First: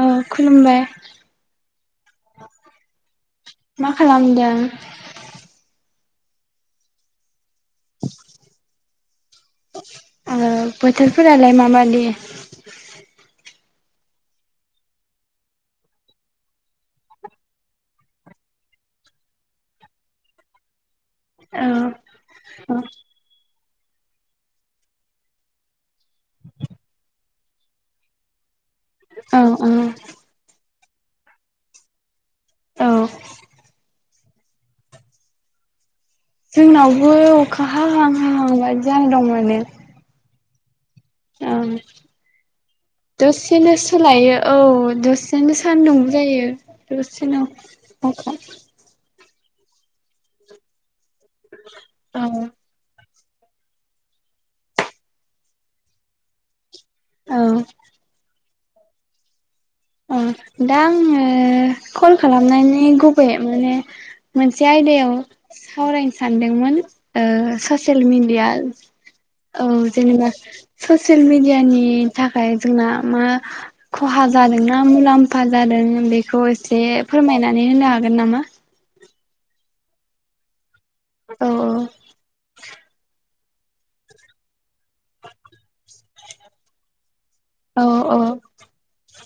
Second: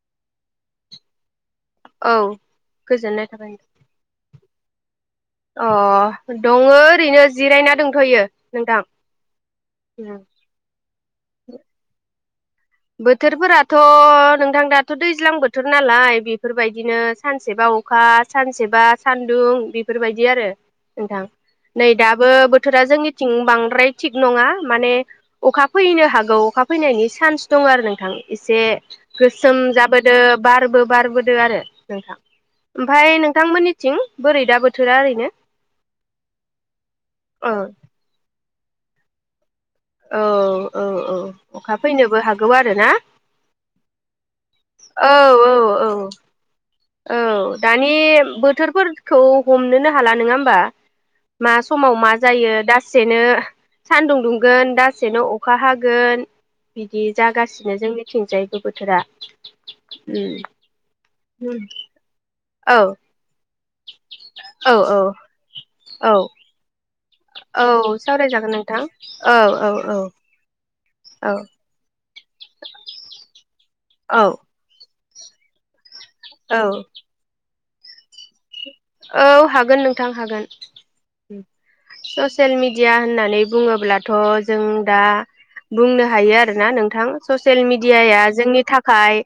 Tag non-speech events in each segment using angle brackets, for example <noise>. औ खुलुमबाय, औ गोजोननाय थाबाय मा खालामदों? अ दङ ओरैनो जिरायना दोनथ'यो नोंथां उम ओ बोथोरफोरालाय माबायदि? बोथोरफोरा थ' नोंथां दाथ' दैज्लां बोथोर नालाय बेफोरबायदिनो सानसेबा अखा सानसेबा सानदुं बेफोरबायदि आरो। नोंथां औ नै दाबो बोथोरा जोंनिथिं बां द्राय थिग नङा माने अखा फैनो हागौ अखा फैनायनि सान्स दङ आरो नोंथां एसे औ गोसोम औ जाबोदो बारबो बारबोदो आरो नोंथां। औ ओमफाय नोंथांमोननिथिं? बोरै दा बोथोरा ओरैनो? जोंनावबो औ अखा हा हां हा हां बादि जाना दं माने। औ औ औ ओं अखा फैनोबो हागौ आरो ना दसेनो सोलायो औ औ दसेनो औ सान्दुंबो जायो। औ दसेनो दानि अखा बोथोरफोर खौ हमनोनो हाला नोङा होमबा? मा समाव मा औ जायो दाससेनो सानदुं दुंगोन दासेनो अखा हागोन। बिदि औ जागासिनो जोंनिथिंजाय। बोथोरा। ओ उम दा आङो ओ कल खालामनायनि औ गुबै माने मोनसे औ आयदायाव औ सावरायनो सानदोंमोन। ओ औ ससियेल मिडिया सावरायजागोन नोंथां औ औ औ। ससियेल औ मिडिया नि थाखाय जोंना मा औ खहा जादों मा मुलाम्फा जादों मा बेखौ औ एसे फोरमायना नै होनो हागोन नामा? औ हागोन नोंथां हागोन। उम औ ससियेल मिडिया होननानै बुङोब्लाथ' जों दा बुंनो हायो आरोना नोंथां ससियेल औ मिडियाया जोंनि थाखाय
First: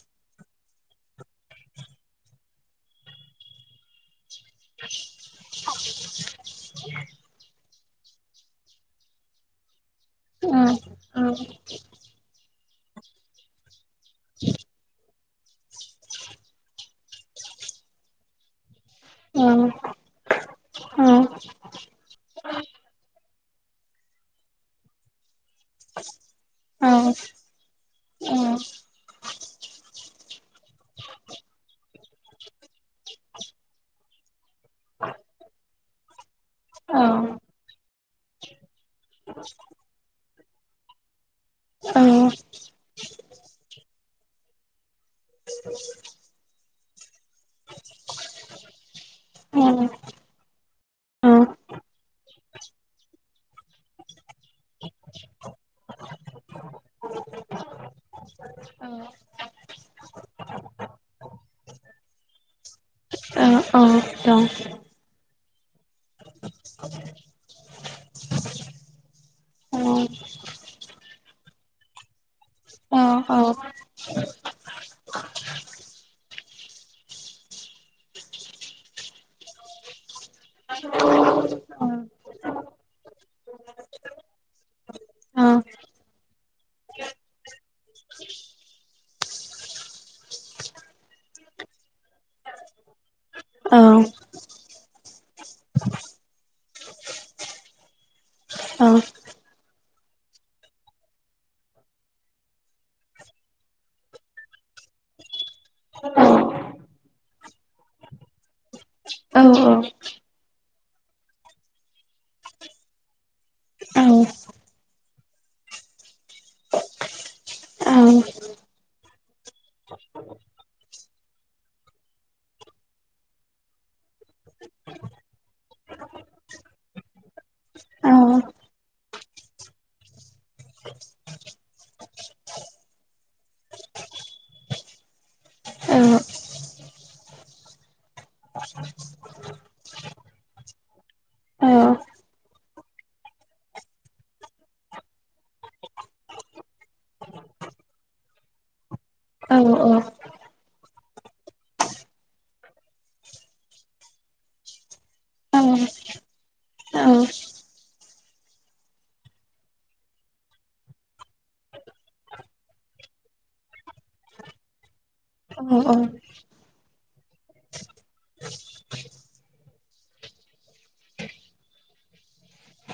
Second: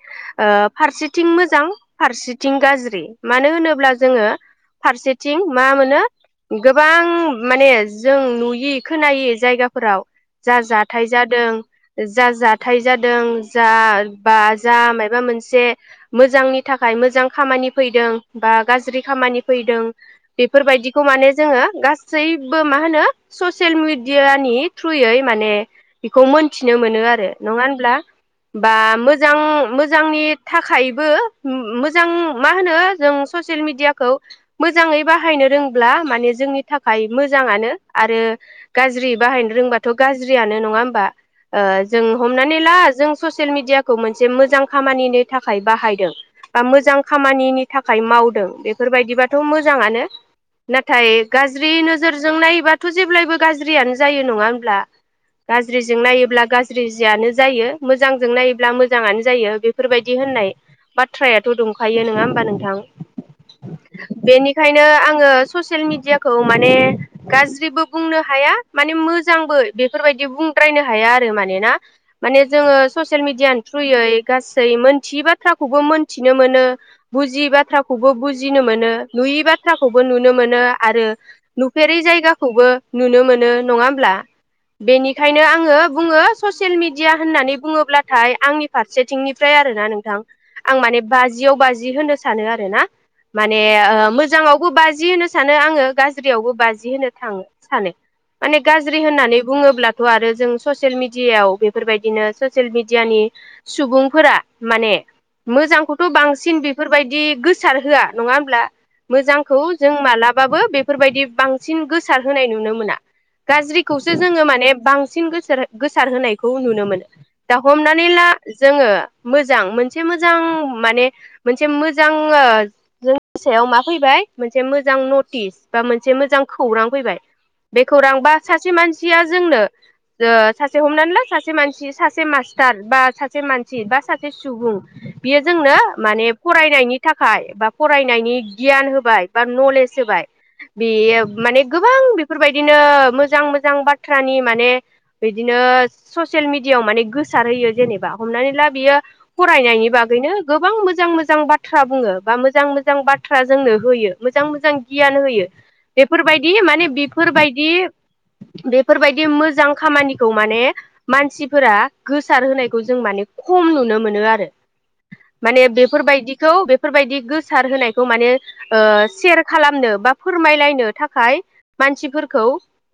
ओ फारसेथिं मोजां फारसेथिं गाज्रि मानो होनोब्ला जोङो फारसेथिं मा मोनो गोबां माने जों नुयि खोनायि जायगाफोराव औ जा औ जाथाय जादों जा-जा थाय जादों जा बा जा मायबा मोनसे जे मोजांनि थाखाय मोजां खामानि फैदों बा गाज्रि औ खामानि औ फैदों बेफोरबायदिखौ औ माने जोङो गासैबो मा होनो ससियेल मिडिया नि थ्रुयै माने बेखौ मोनथिनो औ मोनो आरो नङा होनब्ला बा मोजां मोजांनि थाखायबो ओ-ओ मो मोजां मा होनो जों ससियेल मिडिया औ मोजाङै बाहायनो रों ब्ला माने- जोंनि थाखाय मोजाङानो। आरो गाज्रि बाहायनो रोंबाथ' गाज्रि गुाज्रियानो नङा होमबा। ओ जों हमनानै ला जों ससियेल मिडियाखौ मोन जे मोजां खामानि नि थाखाय बाहायदों। बा मोजां खामानिनि थाखाय मावदों बे बेफोरबायदिबाथ' मोजाङानो। नाथाय गाज्रि नोजोर जों नायोबाथ' जेब्लायबो गाज्रियानो जायो नङाहोनब्ला गाज्रिजों नायोब्ला गा ज्रि जियानो जायो मोजांजों नायोब्ला मोजाङानो जायो बेफोरबायदि होननाय बाथ्रायाथ' दंखायो नङा हबा नोंथां। अ अ दं बेनिखायनो आङो ससियेल मिडियाखौ माने गाज्रिबो बुंनो हाया माने मोजांबो औ बेफोर बायदि बुंद्रायनो हाया आरो माने ना माने जोंङो औ ससियेल औ मेडियानि थ्रयै गासै मोनथियै बाथ्राखौबो मोनथिनो मोनो बुजियै बाथ्राखौबो ब बुजिनो मोनो नुयै बाथ्राखौबो नुनो मोनो आरो नुफेरै औ जायगाखौबो नुनो मोनो। नङा हब्ला बेनिखायनो आङो बुङो ससियेल मिडिया होननानै बुङोब्लाथाय आंनि फारसेथिंनिफ्राय आरो ना नोंथां आं माने बाजियाव बाजि होनो सानो आरोना। माने औ ओ मोजाङावबो बाजि होनो। सानो आङो गाज्रियावबो बाजि होनो थां सानो माने गाज्रि होननानै बुङोब्लाथ' आरो जों ससियेल मिडियायाव बेफोरबायदिनो ससियेल मिडियानि सुबुंफोरा माने मोजांखौथ' औ बांसिन बेफोरबायदि गोसार होआ नङा होमब्ला मोजांखौ जों मालाबाबो बेफोरबायदि बांसिन गोसार होनाय नुनो मोना गाज्रिखौसो औ जों माने बांसिन गोसार गोसार होनायखौ नुनो मोनो हमनानैला जों मोजां मोनसे मोजां माने मोजां ओ जोंनि सायाव मा फैबाय मोनसे मोजां नटिस बा मोनसे मोजां खौरां फैबाय। बे खोरां बा सासे मानसिया जोंनो ओ हमना ला सासे मानसिया सासे मास्टार बा सासे मानसि बा सासे सुबुं बे जों नो माने फरायनायनि थाखाय बा फरायनायनि गियान होबाय बा नलेज होबाय बेयो माने गोबां बेफोरबायदिनो मोजां मोजां बाथ्रानि इदिनो ससेल मिडियाआव गोसार होयो जेनबा हमानानै ला बेयो औ फरायनायनि बागैबो गोबां मोजां मोजां बाथ्रा बुङो बा मोज मोजां मोजां बाथ्रा जोंनो होयो मोजां मोजां गियान होयो बेफोरबायदि माने औ बेफोरबायदि बेफोरबायदि मोजां खामानिखौ माने मानसिफोरा गोसार होनायखौ जों माने खम नुनो मोनो आरो औ माने नोंथाङा बेफोरबायदिखौ बेफोरबायदि गोस सार होनायखौ ओ माने सेयार खालामनो बा फोरमायलायनो थाखाय मानसिफोरखौ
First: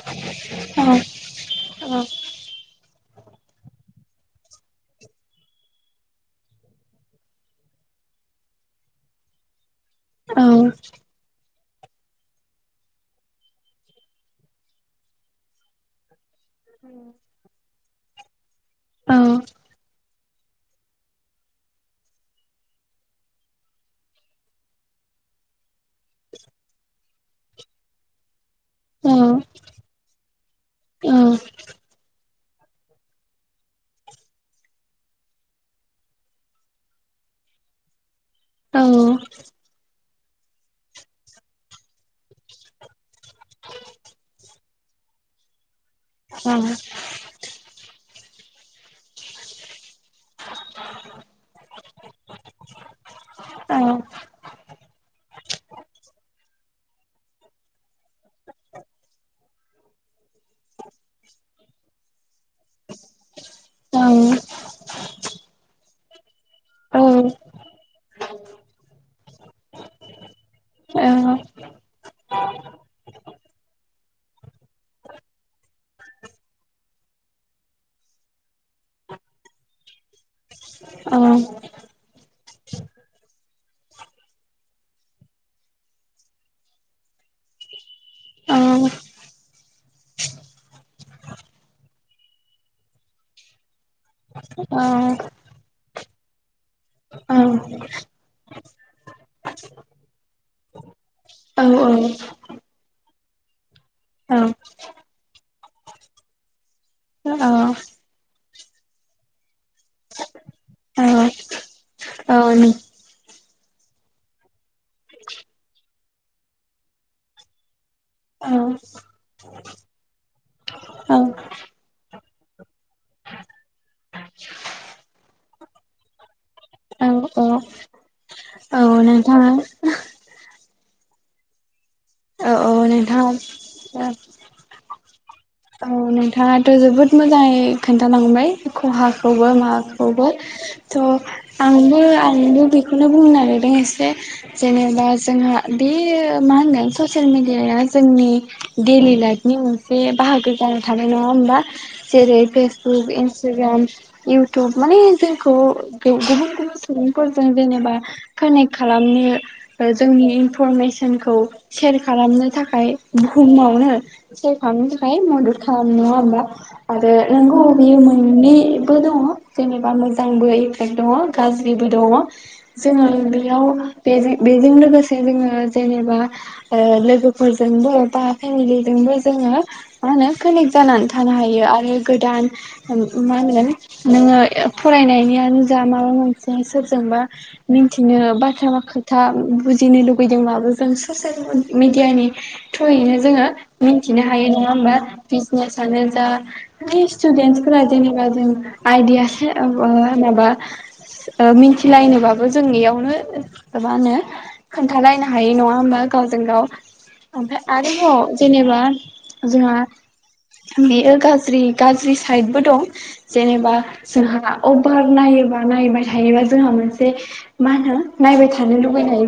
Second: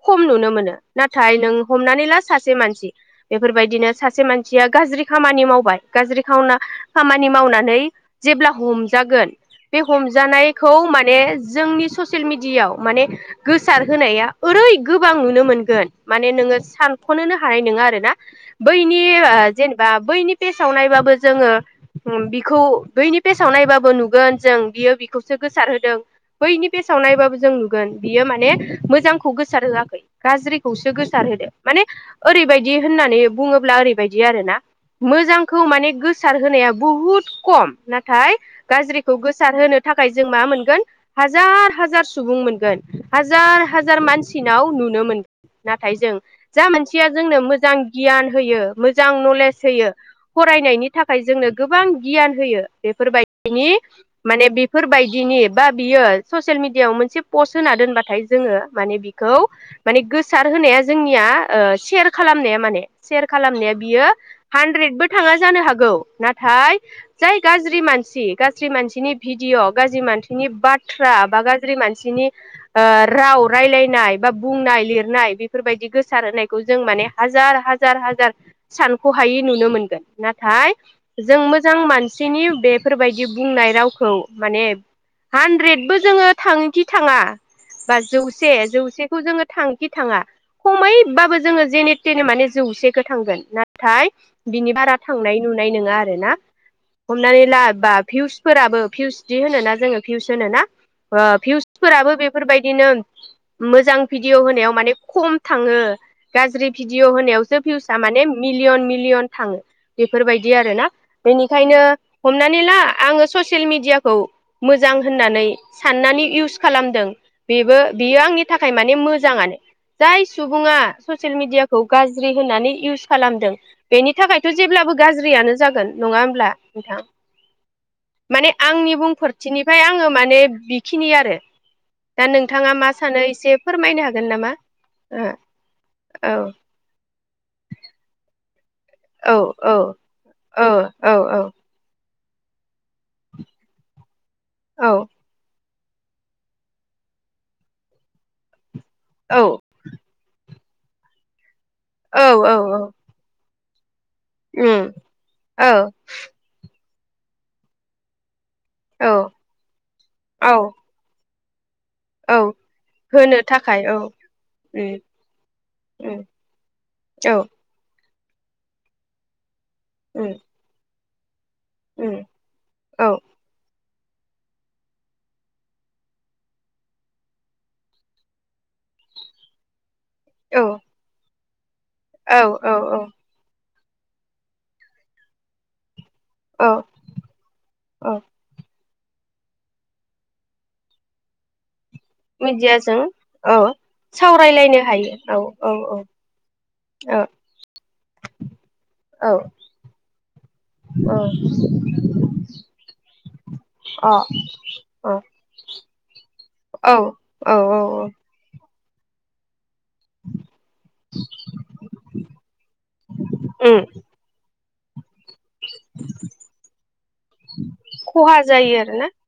खम नुनो मोनो। नाथाय नों हमनानै ला सासे मानसि बेफोरबायदिनो सासे मानसिया गाज्रि खामानि मावबाय गाज्रि खावना‌ खामानि मावनानै जेब्ला हमजागोन बे हमजानायखौ माने जोंनि ससियेल मिडियाायाव माने गोसार होनाया ओरै गोबां नुनो मोनगोन माने नोङो सानखनोनो हानाय नङा आरोना बैनि ओ जेनेबा बैनि पेजाव नायबाबो जोङो बिखौ बैनि पेजाव नायबाबो नुगोन। जों बियो बेखौसो गोसार होदों बैनि फेसाव नायबाबो जों नुगोन बियो माने मोजांखौ गोसार होआखै गाज्रिखौसो गोसारहोदो माने ओरैबायदि होननानै बुङोब्ला ओरैबायदि आरोना मोजांखौ माने गोसार होनाया बुहुद खम नाथाय गाज्रि खौ गोसार होनो थाख थाखाय जों मा मोनगोन हाजार हाजार सुबुं मोनगोन हाजार हाजार मानसिनाव नुनो मोनगोन। थाइ जों जा मोनसेया जोंनो मोजां गियान होयो मोजां नलेज होयो फरायनायनि थाखाय जोंनो गोबां गियान होयो बेफोरबायदि दिनि बेफोरबायदिनि बा बियो ससेयेल मिडियाव मोनसे पस्त होना दोनबाथाय जोङो माने बिखौ माने गोसार होनाया जोंनिया ओ सेयार खालामनाया माने सेयार खालामनाया बियो हानद्रेदबो थाङा जानो हागौ नाथाय जाय गाज्रि मानसि गाज्रि मानसि नि भिडिय गाज्रि मानसिनि बाथ्रा बा गाज्रि मानसिनि ओ राव रायलायनाय बा बुंनाय लिरनाय बेफोरबायदि गोसार होनायखौ जों माने हाजार हाजार हाजार सानखहायै नुनो मोनगोन नाथाय जों मोजां मानस सिनि बेफोरबायदि बुंनाय राव खौ माने हानद्रेदबो जोङो थाङोखि थाङा बा जौसे जौसेखौ जोङो थाङोखि थाङा खमैबाबो जोङो जेनेथेने माने जौसेखौ थांगोन। नाथाय बिनि बारा थांनाय नुनाय नोङा आरो आरोना हमनानै ला बा भिउसफोराबो भिउसदि होनोना जोङो ओ भिउस होनोना भिउसफोराबो बेफोरबायदिनो मोजां भिडिअ होनायाव माने खम थाङो गाज्रि भिडिअ होनायावसो भिउसा माने मिलियन मिलियन थाङो बेफोरबायदि आरोना बेनिखायनो हमनानै ला आङो ससे सियेल मिडियाखौ मोजां होननानै साननानै इउस खालामदों बेबो बियो आंनि थाखाय माने मोजाङानो जाय सुबुङा ससियेल मिडियाखौ गाज्रि होननानै इउस खालामदों बेनि थाखायथ जेब्लाबो गाज्रियानो जागोन नङा होमब्ला नोंथां। माने आंनि बुंफोरथिनिफ्राय आङो माने बिखिनि आरो दा औ औ नोंथाङा मा सानो एसे फोरमायनो नोंथां हागोन नामा? ओ औ औ नोंथाङाथ जोबोद मोजाङै खोन्थालांबाय। औ खहाखौबो औ माखौबो औ थ औ औ आंबो आंबो बेखौनो बुंनो नागिरदों एसे औ जेनेबा जोंहा बे मा होनगोन ससियेल मिडियाया जोंनि डेलि औ लाइफनि मोनसे बाहागो। जाना थाबाय नङा होमबा। औ जेरै औ औ फेसबुक इन्स ताग्राम इउटुब उम माने जोंखौ औ गुबुन गुबुन सुबुंफोरजों जेनेबा कानेक्ट औ खालामनो जोंनि औ इनफरमेसनखौ सेयार औ खालामनो थाखाय होनो थाखाय बुहुमावनो औ सेयार खालामनो उम थाखाय मदद उम <unintelligible> आरो औ नोंगौ बि मोननैबो दङ। जेनेबा उम मोजांबो इफेक्ट दंङ गाज्रिबो दङ उम औ जोङो बेैयाव बे बेजों लोगोसे जोङो जेनेबा ओ लोगोफोरजोंबो बा फेमिलिजोंबो जोङो मा होनो कानेक्ट जानानै थानो हायो। यो आर औ गोदान औ मा होनो नोङो फरायनायनियानोजा मा माबा मोनसे औ सोरजोंबा औ मिथिनो बाथ्रा म था बुजिनो लुुबैदोंब्लाबो जों ससे मिडियानि मिडियाजों थ्रुयैनो जोङो औ मिथिनो हायो नङा सावरायलायनो होमबा। हायो औ औ औ बिजनेसनो जा बे औ स्टुदेन्सफोरा जेनेबा जों आइदिया औ ओ जेनेबा ओ मिथिलायनोबाबो जों इयावनो मा औ अ होनो अ खोन्थालायनो हायै नङा होमबा गावजों गाव औ औ ओमफफ्राय औ आरोबाव जेनेबा जोंहा बेयो गाज्रि गाज्रि साइदबो दं जेनेबा उम जोंहा उफार नायोबा नायबाय थायोबा जोंहा मोनसे मा होनो खहा नायबाय थानो जायो आरोना लुबैनाय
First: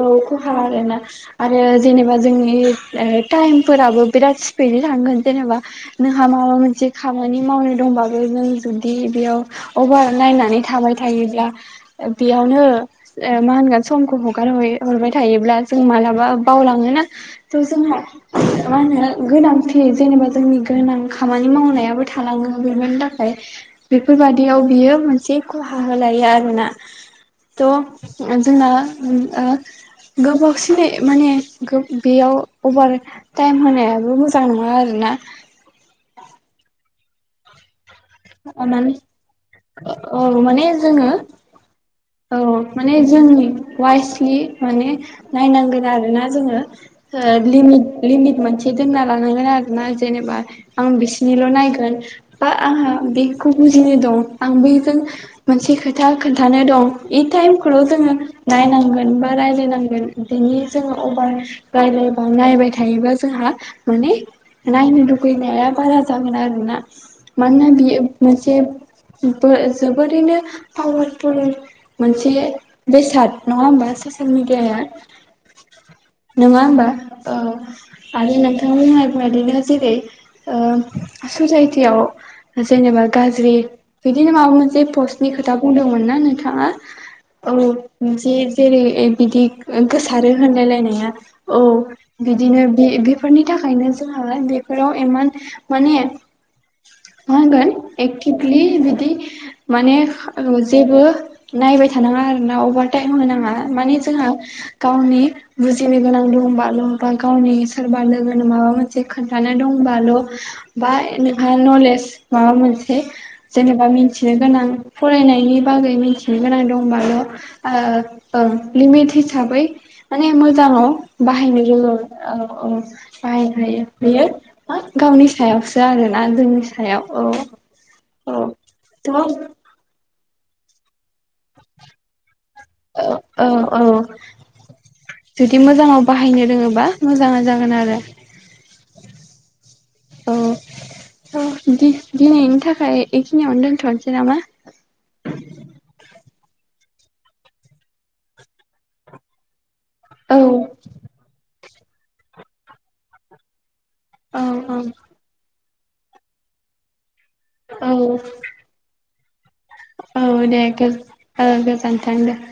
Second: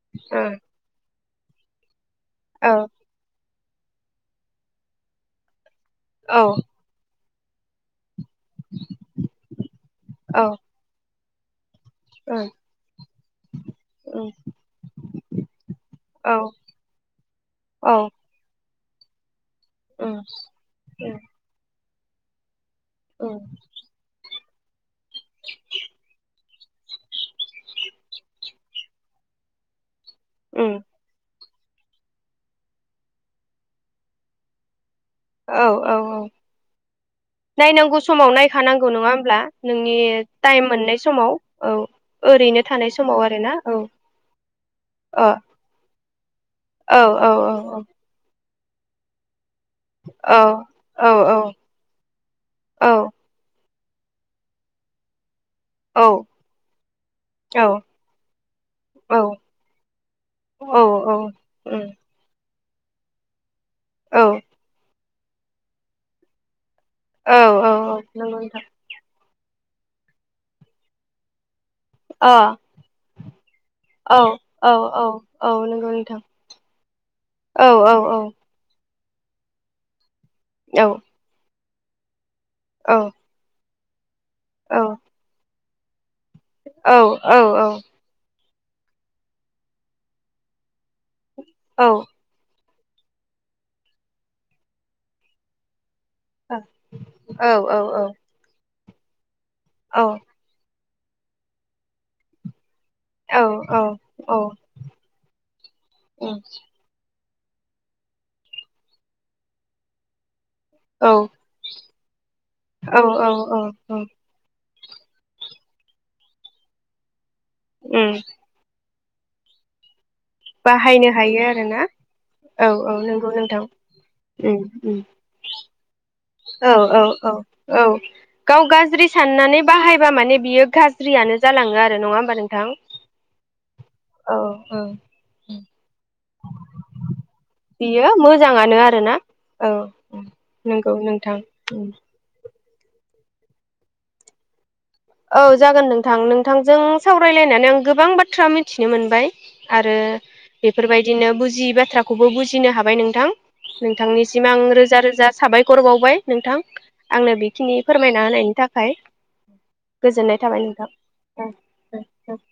औ खहा आरोना। आरो जेनेबा जोंनि औ ओ टाइम फोराबो बिराद सिबिदै थांगोन जेनेबा नोंहा औ औ माबा मोनसे खा मानि मावनो दंबा आरो नों जुदि बेयाव अभार औ नायनानै थाबाय थायो। ब्ला बेयावनो मा होनगोन समखौ हगार हरबाय थायोब्ला जों मालाबा बावलाङोना औ जोंहा उम मा होनो गोनांथि जेनेबा उम जोंनि गोनां खामानि मावनायाबो थालाङो बेफीर उम थाखाय बेफोरबायादि बेयाव बियो मोनसे खहा होलायो आरोना थ' जोंना उम ओ उम गोबावसिनै माने गोब बेयाव अभार टाइम होनायाबो मोजां नङा आरो ना औ औ औ नायनांगौ स अनामि औ टाइम माने मोननाय जोङो समाव औ औ ओरैनो थानाय माने समाव जों आरोना औ वाइसलि माने अ नायनांगोन आरोना जोङो ओ औ औ लिमिट लिमिट मोनस से दोनना लानांगोन आर रोना जेनेबा औ आं औ बिसिनिल' नायगोन बा औ आंहा खौ बुजिनाय दं आं बैजों मोनसे औ खोथा खोन्थानो दं, बे टाइमखौल' जोङो नायनांगोन औ बा रायज्लायनांगोन दिनि जोङो औ अबार उम राय्लायबा नायबाय था थायोबा जोंहा माने औ नायनो लु लुगैनाया बारा जागोन आरोना औ औ मानोना बियो औ नंगौ मोनसे नोंथां बो जोबोरैनो पावारफुल अ मोनसे बेसाद नङा होमबा औ ससियेल औ मिडियाया औ औ नंगौ नोंथां नोङा होमबा ओ औ औ औ आरो नोंथां बुंनाय बिदिनो जेरै ओ औ आसु जाय गायाव जेनेबा गाज्रि बिदिनो माबा औ मोनसे पस्टनि खोथा बुंदोंमोन ना नों थाङा औ मोनसे जेरै बिदि गोसारो होनलायलायनाया औ बिदिनो बे बेफोरनि थाखायनो जोंहा बेफोराव इमान माने औ मा होनगोन एकटिबलि बि दि माने औस जेबो नायबाय थानाङा आरोना अबार टाइम होनाङा, माने जोंहा औ गावनि बुजिनो गोनां दंबाल' बा गावनि सोरबा लोगोनो माबा मोनसे खोन्थानो दंबाल' बा औ नोंहा नलेज माबा औ मोनसे औ जेनेबा औ मिथिनो गोन नां फरायनायनि बागै मोनथिनो गोनां दंबाल' उम ओ ओं लिमिट हिसाबै माने मोजाङाव बाहायनो हायो बाहायनो आरोना रोङो औ औ बाहायनो हायो बियो उम उम गावनि सायावसो आरो ना जोंनि औ सायाव औ औ औ गाव गाज्रि थ' साननानै औ बाहायबा माने बियो गाज्रियानो जालाङो आरो नङा होमबा नों औ औ औ औ जुदि मोजांङाव बाहाय हायनो रोंङोबा मोजांआ जागोन आरो बियो मोजाङानो आरोना औ औ नंगौ नोंथां ओ उम <inaudible> दिनैनि थाखाय इखिनि आवनो दोनथ'नोसै नामा? औ जागोन नोंथां नोंथांजों सावरायलायनानै आं गोबां बाथ्रा मिथिनो मोनबाय। आरो औ बेफोरबायदिनो बुजियै बा थ्राखौबो बुजिनो हाबाय नोंथां। औ नोंथांनिसिम आं रोजा रोजा साबाय खर बावबाय नोंथां। आंनो बेखिनि औ फोरमायना होनायनि थाखाय <inaudible> औ गोजोननाय दे थाबाय गो नोंथां औ ओ गोजोन्थों औ दे।